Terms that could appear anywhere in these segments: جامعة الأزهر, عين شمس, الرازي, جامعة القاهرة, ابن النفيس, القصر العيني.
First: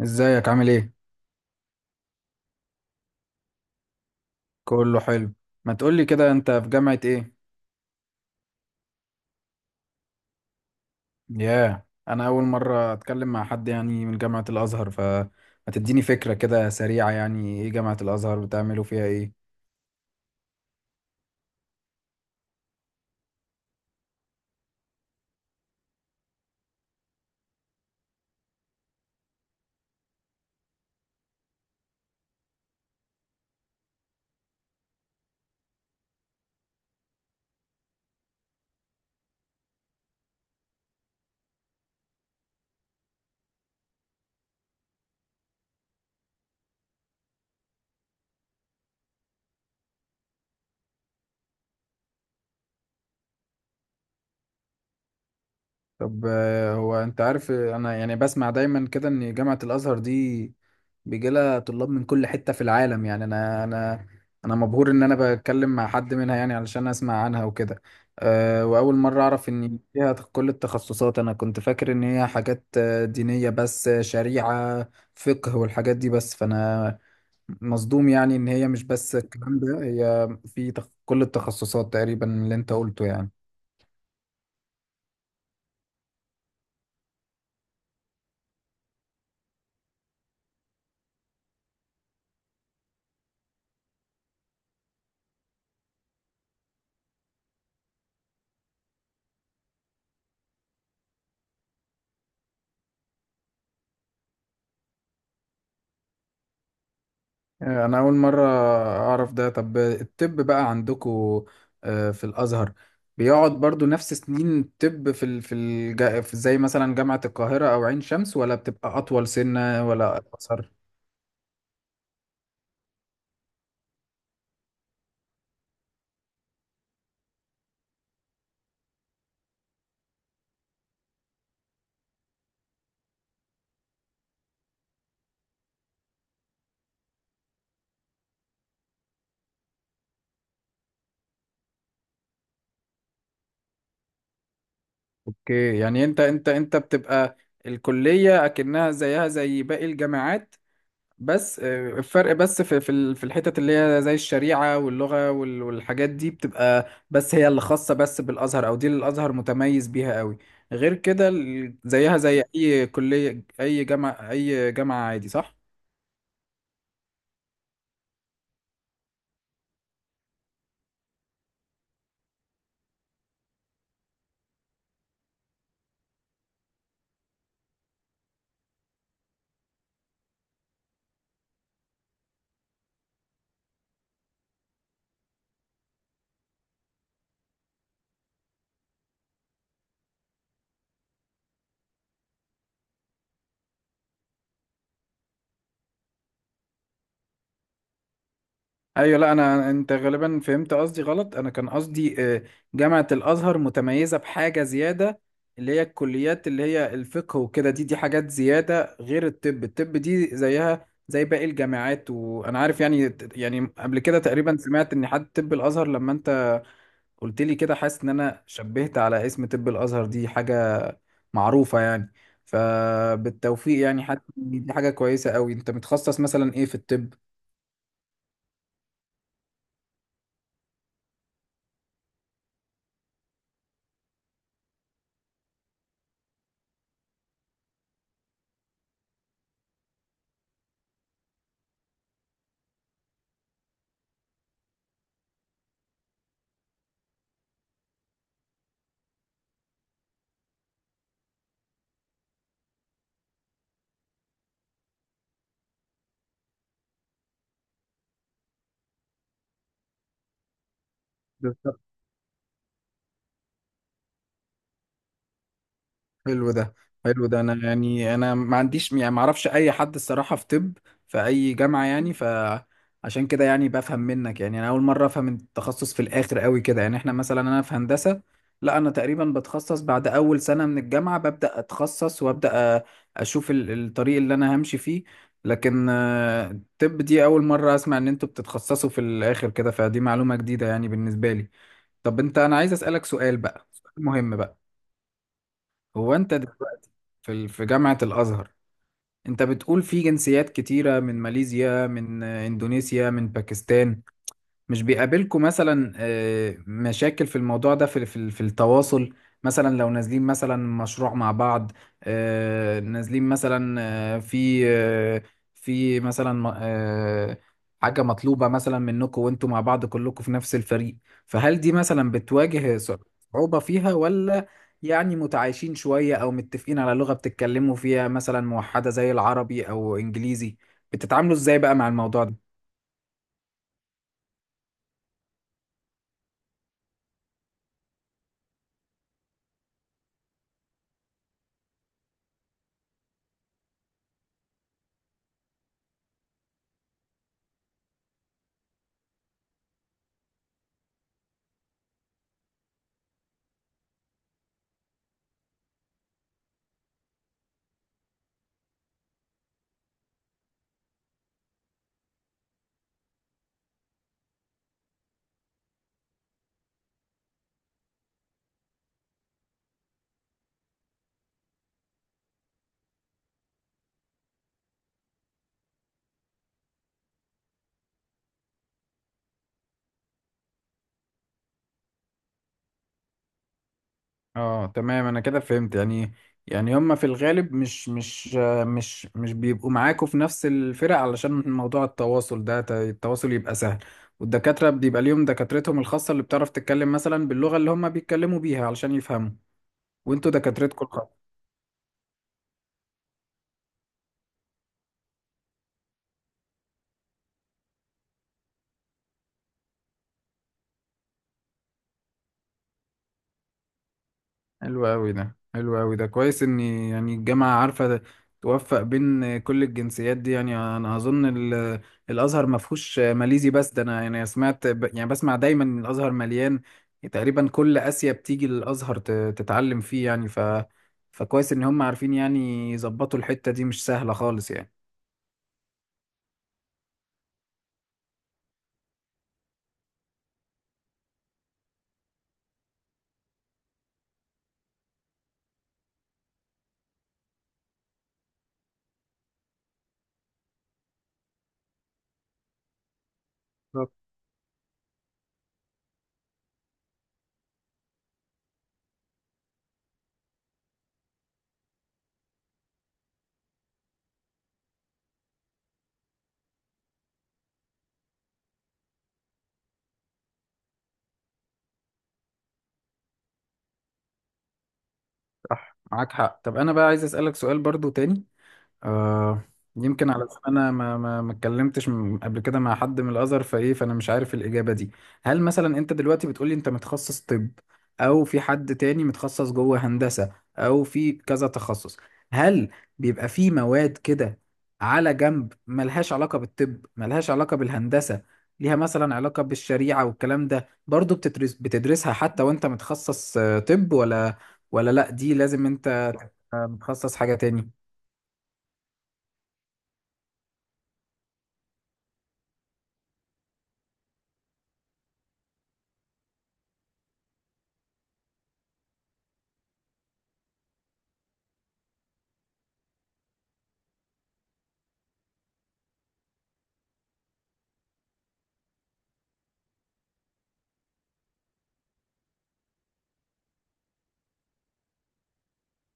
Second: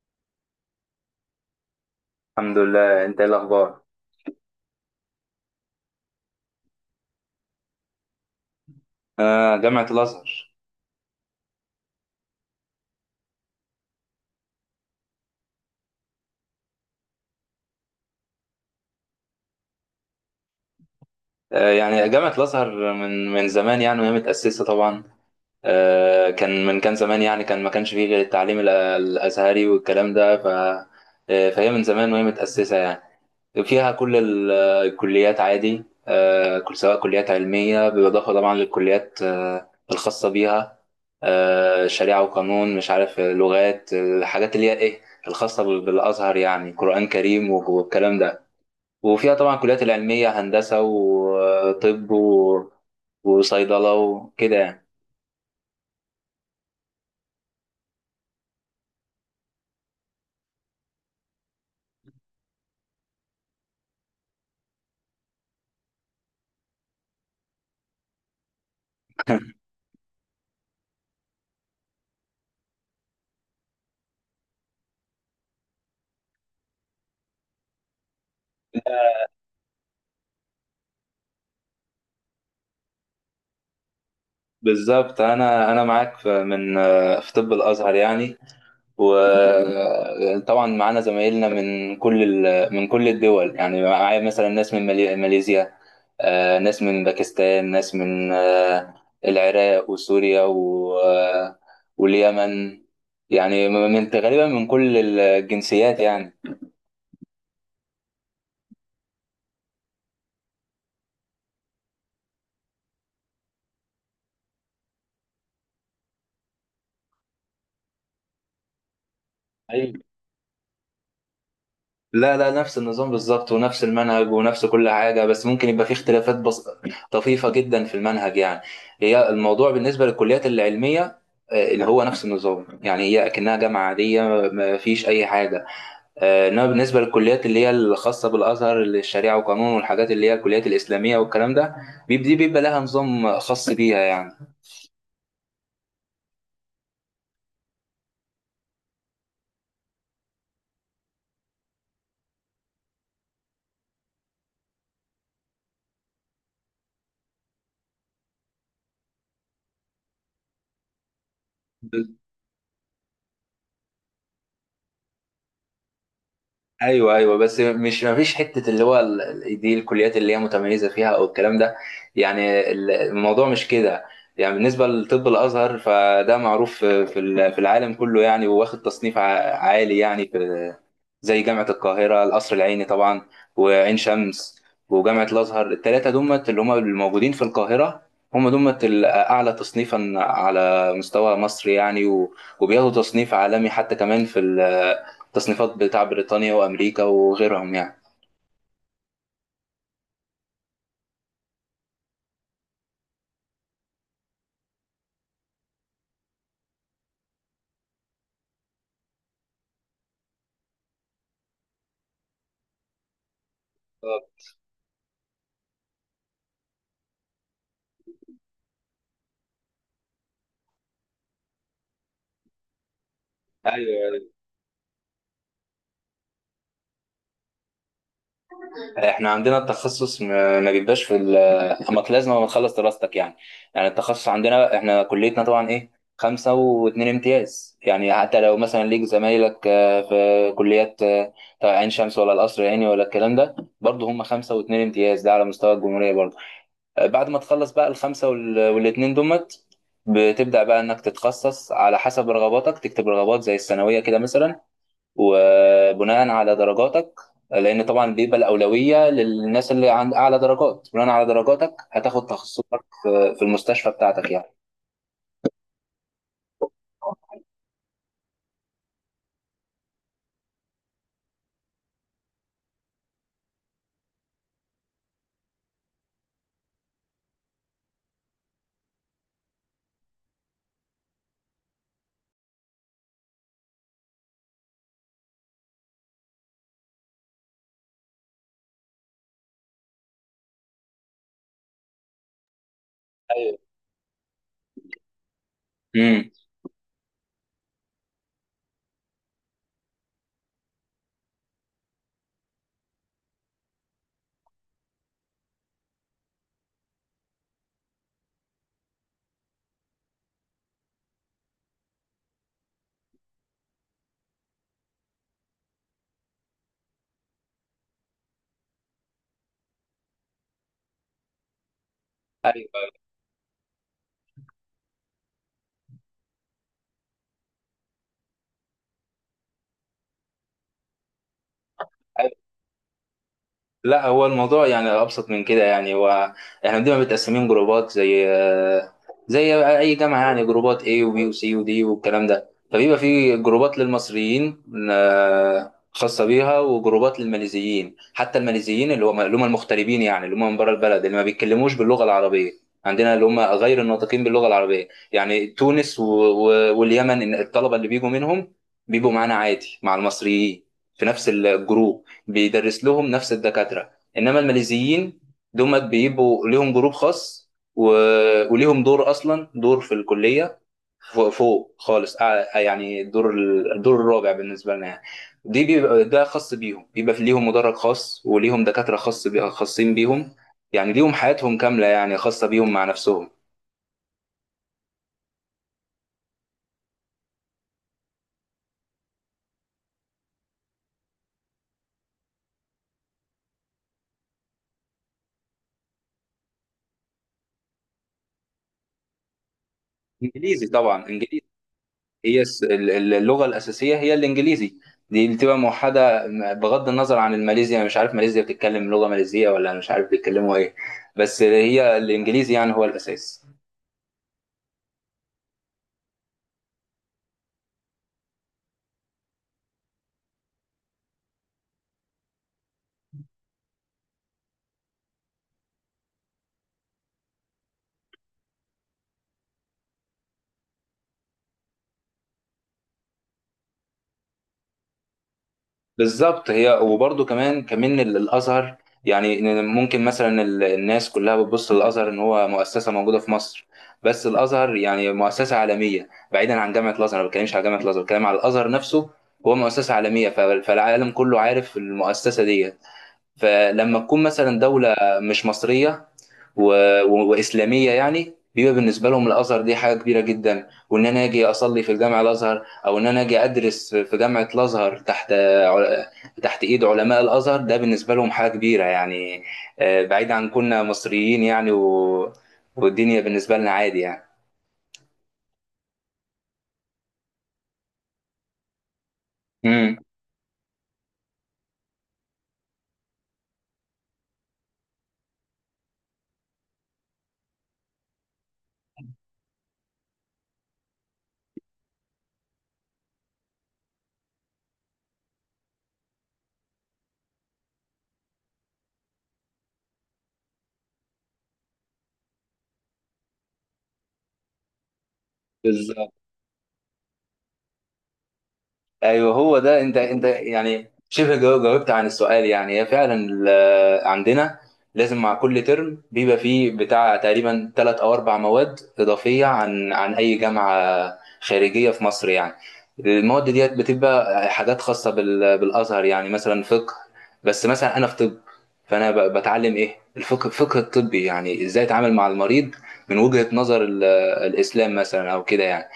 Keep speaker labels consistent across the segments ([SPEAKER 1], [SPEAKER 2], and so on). [SPEAKER 1] ازيك، عامل ايه؟
[SPEAKER 2] الحمد لله. انت ايه الاخبار؟
[SPEAKER 1] كله حلو. ما تقولي كده، انت في جامعة ايه؟
[SPEAKER 2] آه، جامعة الازهر.
[SPEAKER 1] ياه، انا اول مرة اتكلم مع حد يعني من جامعة الازهر، فما تديني فكرة كده سريعة، يعني ايه جامعة الازهر؟ بتعملوا فيها ايه؟
[SPEAKER 2] آه، يعني جامعة الازهر من زمان يعني، وهي متأسسة طبعا. كان كان زمان يعني، كان ما كانش فيه غير التعليم الازهري والكلام ده. ف آه فهي من زمان وهي متأسسة يعني. فيها كل الكليات عادي، كل سواء كليات علمية، بالإضافة طبعا للكليات الخاصة بيها، شريعة وقانون، مش عارف لغات، الحاجات اللي هي ايه الخاصة بالازهر، يعني قرآن كريم والكلام ده. وفيها طبعا كليات العلمية، هندسة وطب وصيدلة وكده يعني.
[SPEAKER 1] طب هو انت عارف، انا يعني بسمع دايما كده ان جامعة الازهر دي بيجي لها طلاب من كل حتة في العالم. يعني انا انا مبهور ان انا بتكلم مع حد منها، يعني علشان اسمع عنها وكده. أه، واول مرة اعرف ان فيها كل التخصصات. انا كنت فاكر ان هي حاجات دينية بس، شريعة، فقه والحاجات دي بس. فانا مصدوم يعني ان هي مش بس الكلام ده، هي في كل التخصصات تقريبا اللي انت قلته يعني.
[SPEAKER 2] بالظبط، أنا معاك في في طب الأزهر يعني. وطبعا معانا زمايلنا من من كل الدول يعني. معايا مثلا ناس من ماليزيا، ناس من باكستان، ناس من العراق وسوريا و... آه، واليمن يعني، من غالبا من كل الجنسيات يعني.
[SPEAKER 1] انا اول مره اعرف ده. طب الطب بقى عندكو في الازهر، بيقعد برضو نفس سنين الطب في في زي مثلا جامعه القاهره او عين شمس، ولا بتبقى اطول سنه ولا اقصر؟
[SPEAKER 2] لا لا، نفس النظام بالظبط، ونفس المنهج ونفس كل حاجة، بس ممكن يبقى فيه اختلافات طفيفة جدا في المنهج يعني. هي الموضوع بالنسبة للكليات العلمية، اللي هو نفس النظام يعني، هي أكنها جامعة عادية، ما فيش أي حاجة. إنما بالنسبة للكليات اللي هي الخاصة بالأزهر، اللي الشريعة وقانون والحاجات اللي هي الكليات الإسلامية والكلام ده، دي بيبقى لها نظام خاص بيها يعني.
[SPEAKER 1] اوكي، يعني انت بتبقى الكليه اكنها زيها زي باقي الجامعات، بس الفرق بس في في الحتت اللي هي زي الشريعة واللغة وال- والحاجات دي، بتبقى بس هي اللي خاصة بس بالأزهر، أو دي اللي الأزهر متميز بيها قوي. غير كده زيها زي أي كلية، أي جامعة عادي، صح؟
[SPEAKER 2] ايوه ايوه، بس مش، ما فيش حته اللي هو دي الكليات اللي هي متميزه فيها او الكلام ده يعني. الموضوع مش كده يعني. بالنسبه لطب الازهر، فده معروف في في العالم كله يعني، وواخد تصنيف عالي يعني، في زي جامعة القاهرة القصر العيني طبعا وعين شمس وجامعة الأزهر، التلاتة دمت اللي هم الموجودين في القاهرة، هم دمت الأعلى تصنيفا على مستوى مصر يعني. وبياخدوا تصنيف عالمي حتى كمان في التصنيفات بتاع بريطانيا وأمريكا وغيرهم يعني.
[SPEAKER 1] ايوه، لا انا انت غالبا فهمت قصدي غلط. انا كان قصدي جامعة الازهر متميزة بحاجة زيادة اللي هي الكليات اللي هي الفقه وكده، دي حاجات زيادة. غير الطب، الطب دي زيها زي باقي الجامعات، وانا عارف يعني. يعني قبل كده
[SPEAKER 2] طب.
[SPEAKER 1] تقريبا سمعت ان حد طب الازهر، لما انت قلت لي كده حاسس ان انا شبهت على اسم طب الازهر، دي حاجة معروفة يعني. فبالتوفيق يعني،
[SPEAKER 2] ايوه،
[SPEAKER 1] حتى دي حاجة كويسة قوي. انت متخصص مثلا ايه في الطب؟
[SPEAKER 2] احنا عندنا التخصص، ما بيبقاش في ال- اما لازم تخلص دراستك يعني. يعني التخصص عندنا، احنا كليتنا طبعا ايه، خمسة واتنين امتياز يعني. حتى لو مثلا ليك زمايلك في كليات، طبعا عين شمس ولا القصر العيني ولا الكلام ده، برضه هم خمسة واتنين امتياز، ده على مستوى الجمهورية برضه. بعد ما تخلص بقى الخمسة والاتنين دمت، بتبدأ بقى انك تتخصص على حسب رغباتك، تكتب رغبات زي الثانوية كده مثلا، وبناء على درجاتك، لان طبعا بيبقى الاولويه للناس اللي عند اعلى درجات. بناء على درجاتك هتاخد تخصصك في المستشفى بتاعتك يعني.
[SPEAKER 1] حلو ده حلو ده. انا يعني انا ما عنديش يعني، ما اعرفش اي حد الصراحه في طب في اي جامعه يعني، فعشان كده يعني بفهم منك يعني. انا اول مره افهم التخصص في الاخر قوي كده. يعني احنا مثلا انا في هندسه، لا انا تقريبا بتخصص بعد اول سنه من الجامعه، ببدا اتخصص وابدا اشوف الطريق اللي انا همشي فيه. لكن الطب دي اول مره اسمع ان انتوا بتتخصصوا في الاخر كده، فدي معلومه جديده يعني بالنسبه لي. طب انت، انا عايز اسالك سؤال
[SPEAKER 2] ايوه.
[SPEAKER 1] بقى، سؤال مهم بقى. هو
[SPEAKER 2] امم
[SPEAKER 1] انت في في جامعة الأزهر، أنت بتقول في جنسيات كتيرة، من ماليزيا، من إندونيسيا، من باكستان، مش بيقابلكم مثلا مشاكل في الموضوع ده، في في التواصل؟ مثلا لو نازلين مثلا مشروع مع بعض، نازلين مثلا، آه، في آه، في مثلا آه، حاجة مطلوبة مثلا منكم وانتوا مع بعض كلكم في نفس الفريق، فهل دي مثلا بتواجه
[SPEAKER 2] ايوه.
[SPEAKER 1] صعوبة فيها، ولا يعني متعايشين شوية، او متفقين على لغة بتتكلموا فيها مثلا موحدة زي العربي او انجليزي؟ بتتعاملوا ازاي بقى مع الموضوع ده؟
[SPEAKER 2] لا، هو الموضوع يعني ابسط من كده يعني. هو احنا بنبقى متقسمين جروبات، زي اي جامعه يعني، جروبات A وبي وسي ودي والكلام ده. فبيبقى في جروبات للمصريين خاصه بيها، وجروبات للماليزيين. حتى الماليزيين اللي هم، المغتربين يعني، اللي هم من بره البلد، اللي ما بيتكلموش باللغه العربيه، عندنا اللي هم غير الناطقين باللغه العربيه يعني، تونس واليمن، إن الطلبه اللي بيجوا منهم بيبقوا معانا عادي مع المصريين في نفس الجروب، بيدرس لهم نفس الدكاترة. انما الماليزيين دول بيبقوا ليهم جروب خاص، و... وليهم دور اصلا، دور في الكلية فوق، فوق خالص. يعني الدور الدور الرابع بالنسبة لنا يعني. دي بيبقى ده خاص بيهم، بيبقى في ليهم مدرج خاص، وليهم دكاترة خاصين بيهم يعني. ليهم حياتهم كاملة يعني، خاصة بيهم مع نفسهم.
[SPEAKER 1] اه تمام، انا كده فهمت يعني. يعني هما في الغالب مش مش آه، مش مش بيبقوا معاكوا في نفس الفرق علشان موضوع التواصل ده، التواصل يبقى سهل. والدكاترة بيبقى ليهم دكاترتهم الخاصة اللي بتعرف تتكلم مثلا باللغة اللي هما بيتكلموا بيها علشان يفهموا، وانتوا
[SPEAKER 2] انجليزي
[SPEAKER 1] دكاترتكم.
[SPEAKER 2] طبعا، انجليزي. هي اللغة الأساسية هي الإنجليزي، دي اللي بتبقى موحدة، بغض النظر عن الماليزيا. أنا مش عارف ماليزيا بتتكلم لغة ماليزية، ولا أنا مش عارف بيتكلموا إيه، بس هي الإنجليزي يعني هو الأساس.
[SPEAKER 1] حلو أوي ده، كويس إن يعني الجامعة عارفة توفق بين كل الجنسيات دي. يعني أنا أظن ال- الأزهر ما فيهوش ماليزي بس ده، أنا يعني يعني بسمع دايما إن الأزهر مليان تقريبا. كل آسيا بتيجي للأزهر تتعلم فيه يعني. ف فكويس إن هم عارفين يعني يظبطوا الحتة دي، مش سهلة خالص يعني.
[SPEAKER 2] بالظبط. هي وبرضه كمان كمان الأزهر يعني، إن ممكن مثلا الناس كلها بتبص للأزهر إن هو مؤسسة موجودة في مصر. بس الأزهر يعني مؤسسة عالمية، بعيدا عن جامعة الأزهر. أنا ما بتكلمش على جامعة الأزهر، بتكلم على الأزهر نفسه. هو مؤسسة عالمية، فالعالم كله عارف المؤسسة دي.
[SPEAKER 1] بالظبط.
[SPEAKER 2] فلما تكون مثلا دولة مش مصرية و... وإسلامية يعني، بيبقى بالنسبة لهم الأزهر دي حاجة كبيرة جدا، وإن أنا أجي أصلي في جامع الأزهر، أو إن أنا أجي أدرس في جامعة الأزهر تحت عل- تحت إيد علماء الأزهر، ده بالنسبة لهم حاجة كبيرة يعني. بعيد عن كنا مصريين يعني والدنيا بالنسبة لنا عادي يعني.
[SPEAKER 1] صح، معاك حق. طب أنا بقى عايز أسألك سؤال برضو تاني، آه، يمكن على انا ما اتكلمتش قبل كده مع حد من الازهر فايه، فانا مش عارف الاجابه دي. هل مثلا انت دلوقتي بتقولي انت متخصص طب، او في حد تاني متخصص جوه هندسه، او في كذا تخصص، هل بيبقى في مواد كده على جنب ملهاش علاقه بالطب، ملهاش علاقه بالهندسه، ليها مثلا علاقه بالشريعه والكلام ده، برضو بتدرسها حتى وانت متخصص طب؟ ولا، ولا لا دي لازم
[SPEAKER 2] امم
[SPEAKER 1] انت متخصص حاجه تاني؟
[SPEAKER 2] ايوه، هو ده. انت يعني شبه جاوبت عن السؤال يعني. هي فعلا عندنا لازم مع كل ترم بيبقى فيه بتاع تقريبا ثلاث او اربع مواد اضافيه عن اي جامعه خارجيه في مصر يعني. المواد ديت بتبقى حاجات خاصه بالازهر، يعني مثلا فقه. بس مثلا انا في طب، فانا بتعلم ايه، الفقه الفقه الطبي، يعني ازاي اتعامل مع المريض من وجهه نظر الاسلام مثلا او كده يعني.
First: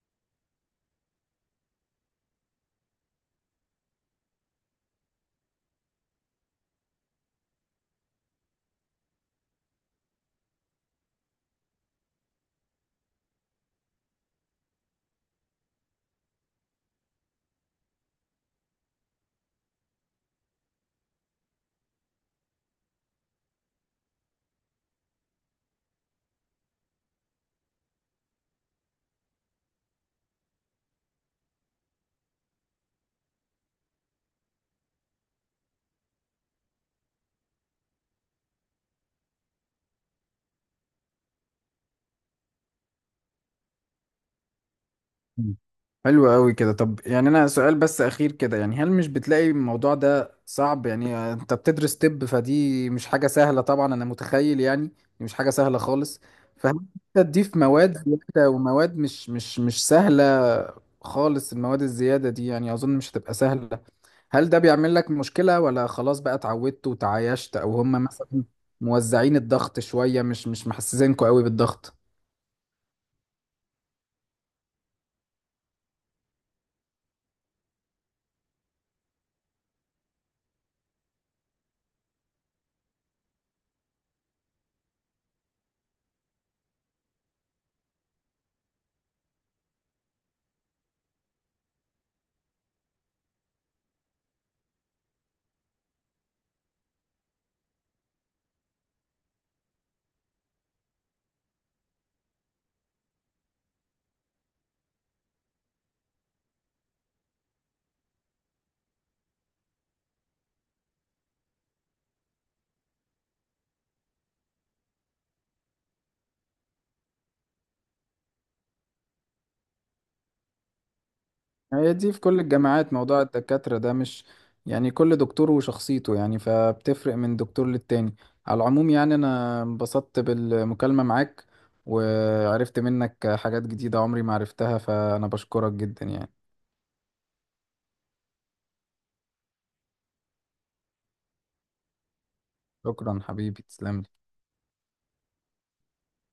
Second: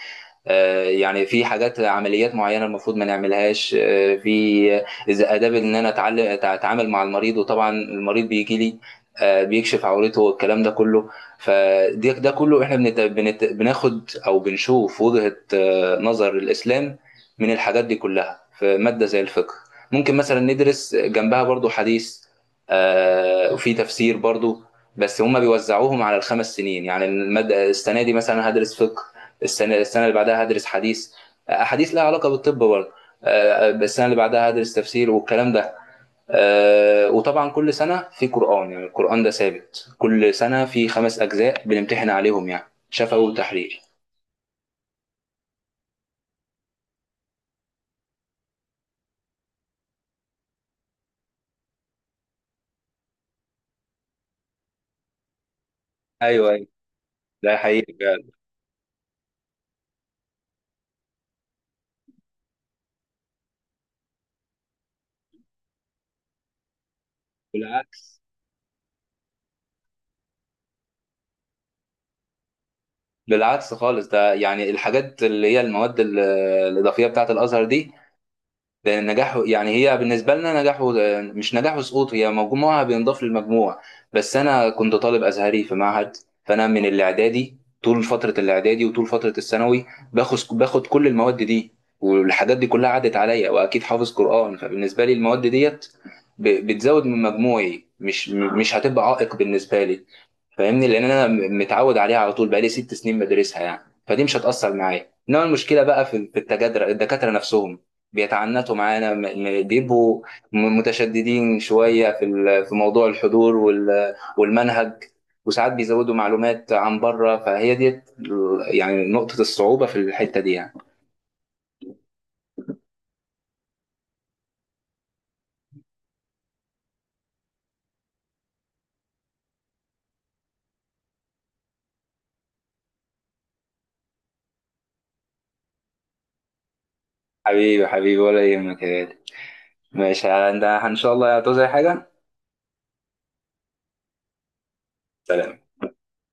[SPEAKER 2] يعني في حاجات، عمليات معينه المفروض ما نعملهاش، آه، في اذا اداب ان انا اتعلم اتعامل مع المريض. وطبعا المريض بيجي لي بيكشف عورته والكلام ده كله، فده ده كله احنا بناخد او بنشوف وجهه نظر الاسلام من الحاجات دي كلها، في ماده زي الفقه. ممكن مثلا ندرس جنبها برضو حديث، وفي تفسير برضو. بس هما بيوزعوهم على الخمس سنين. يعني المادة، السنة دي مثلا هدرس فقه، السنه اللي بعدها هدرس حديث، احاديث لها علاقه بالطب برضه. السنه اللي بعدها هدرس تفسير والكلام ده. وطبعا كل سنه في قران يعني. القران ده ثابت كل سنه، في خمس اجزاء بنمتحن عليهم يعني، شفوي وتحرير.
[SPEAKER 1] مم. حلو قوي كده. طب يعني انا سؤال بس اخير كده يعني، هل مش بتلاقي الموضوع ده صعب؟ يعني انت بتدرس طب فدي مش حاجة سهلة طبعا، انا متخيل يعني دي مش حاجة سهلة خالص،
[SPEAKER 2] ايوه ايوه،
[SPEAKER 1] فهل انت
[SPEAKER 2] ده
[SPEAKER 1] تضيف
[SPEAKER 2] حقيقي
[SPEAKER 1] مواد
[SPEAKER 2] فعلا.
[SPEAKER 1] زيادة، ومواد مش سهلة خالص، المواد الزيادة دي يعني اظن مش هتبقى سهلة، هل ده بيعمل لك مشكلة، ولا خلاص بقى اتعودت وتعايشت، او هم
[SPEAKER 2] بالعكس،
[SPEAKER 1] مثلا موزعين الضغط شوية مش محسسينكوا قوي بالضغط؟
[SPEAKER 2] بالعكس خالص. ده يعني الحاجات اللي هي المواد الاضافيه بتاعه الازهر دي، لان نجاحه يعني، هي بالنسبه لنا نجاحه مش نجاح وسقوط، هي مجموعها بينضاف للمجموع. بس انا كنت طالب ازهري في معهد، فانا من الاعدادي، طول فتره الاعدادي وطول فتره الثانوي باخد كل المواد دي، والحاجات دي كلها عدت عليا، واكيد حافظ قران. فبالنسبه لي المواد ديت بتزود من مجموعي، مش هتبقى عائق بالنسبه لي، فاهمني، لان انا متعود عليها على طول، بقالي ست سنين بدرسها يعني. فدي مش هتاثر معايا. انما المشكله بقى في التجادر، الدكاتره نفسهم بيتعنتوا معانا، م- بيبقوا متشددين شويه في موضوع الحضور والمنهج، وساعات بيزودوا معلومات عن بره. فهي دي يعني نقطه الصعوبه في الحته دي يعني.
[SPEAKER 1] يعني هي دي في كل الجامعات موضوع الدكاترة ده، مش يعني كل دكتور وشخصيته يعني، فبتفرق من دكتور للتاني. على العموم يعني، أنا انبسطت بالمكالمة معاك، وعرفت منك حاجات جديدة عمري ما عرفتها، فأنا بشكرك جدا يعني.
[SPEAKER 2] حبيبي حبيبي، ولا يهمك يا غالي. ماشي انت، ان شاء الله هتعوز اي حاجه.
[SPEAKER 1] شكرا حبيبي، تسلم لي.
[SPEAKER 2] سلام.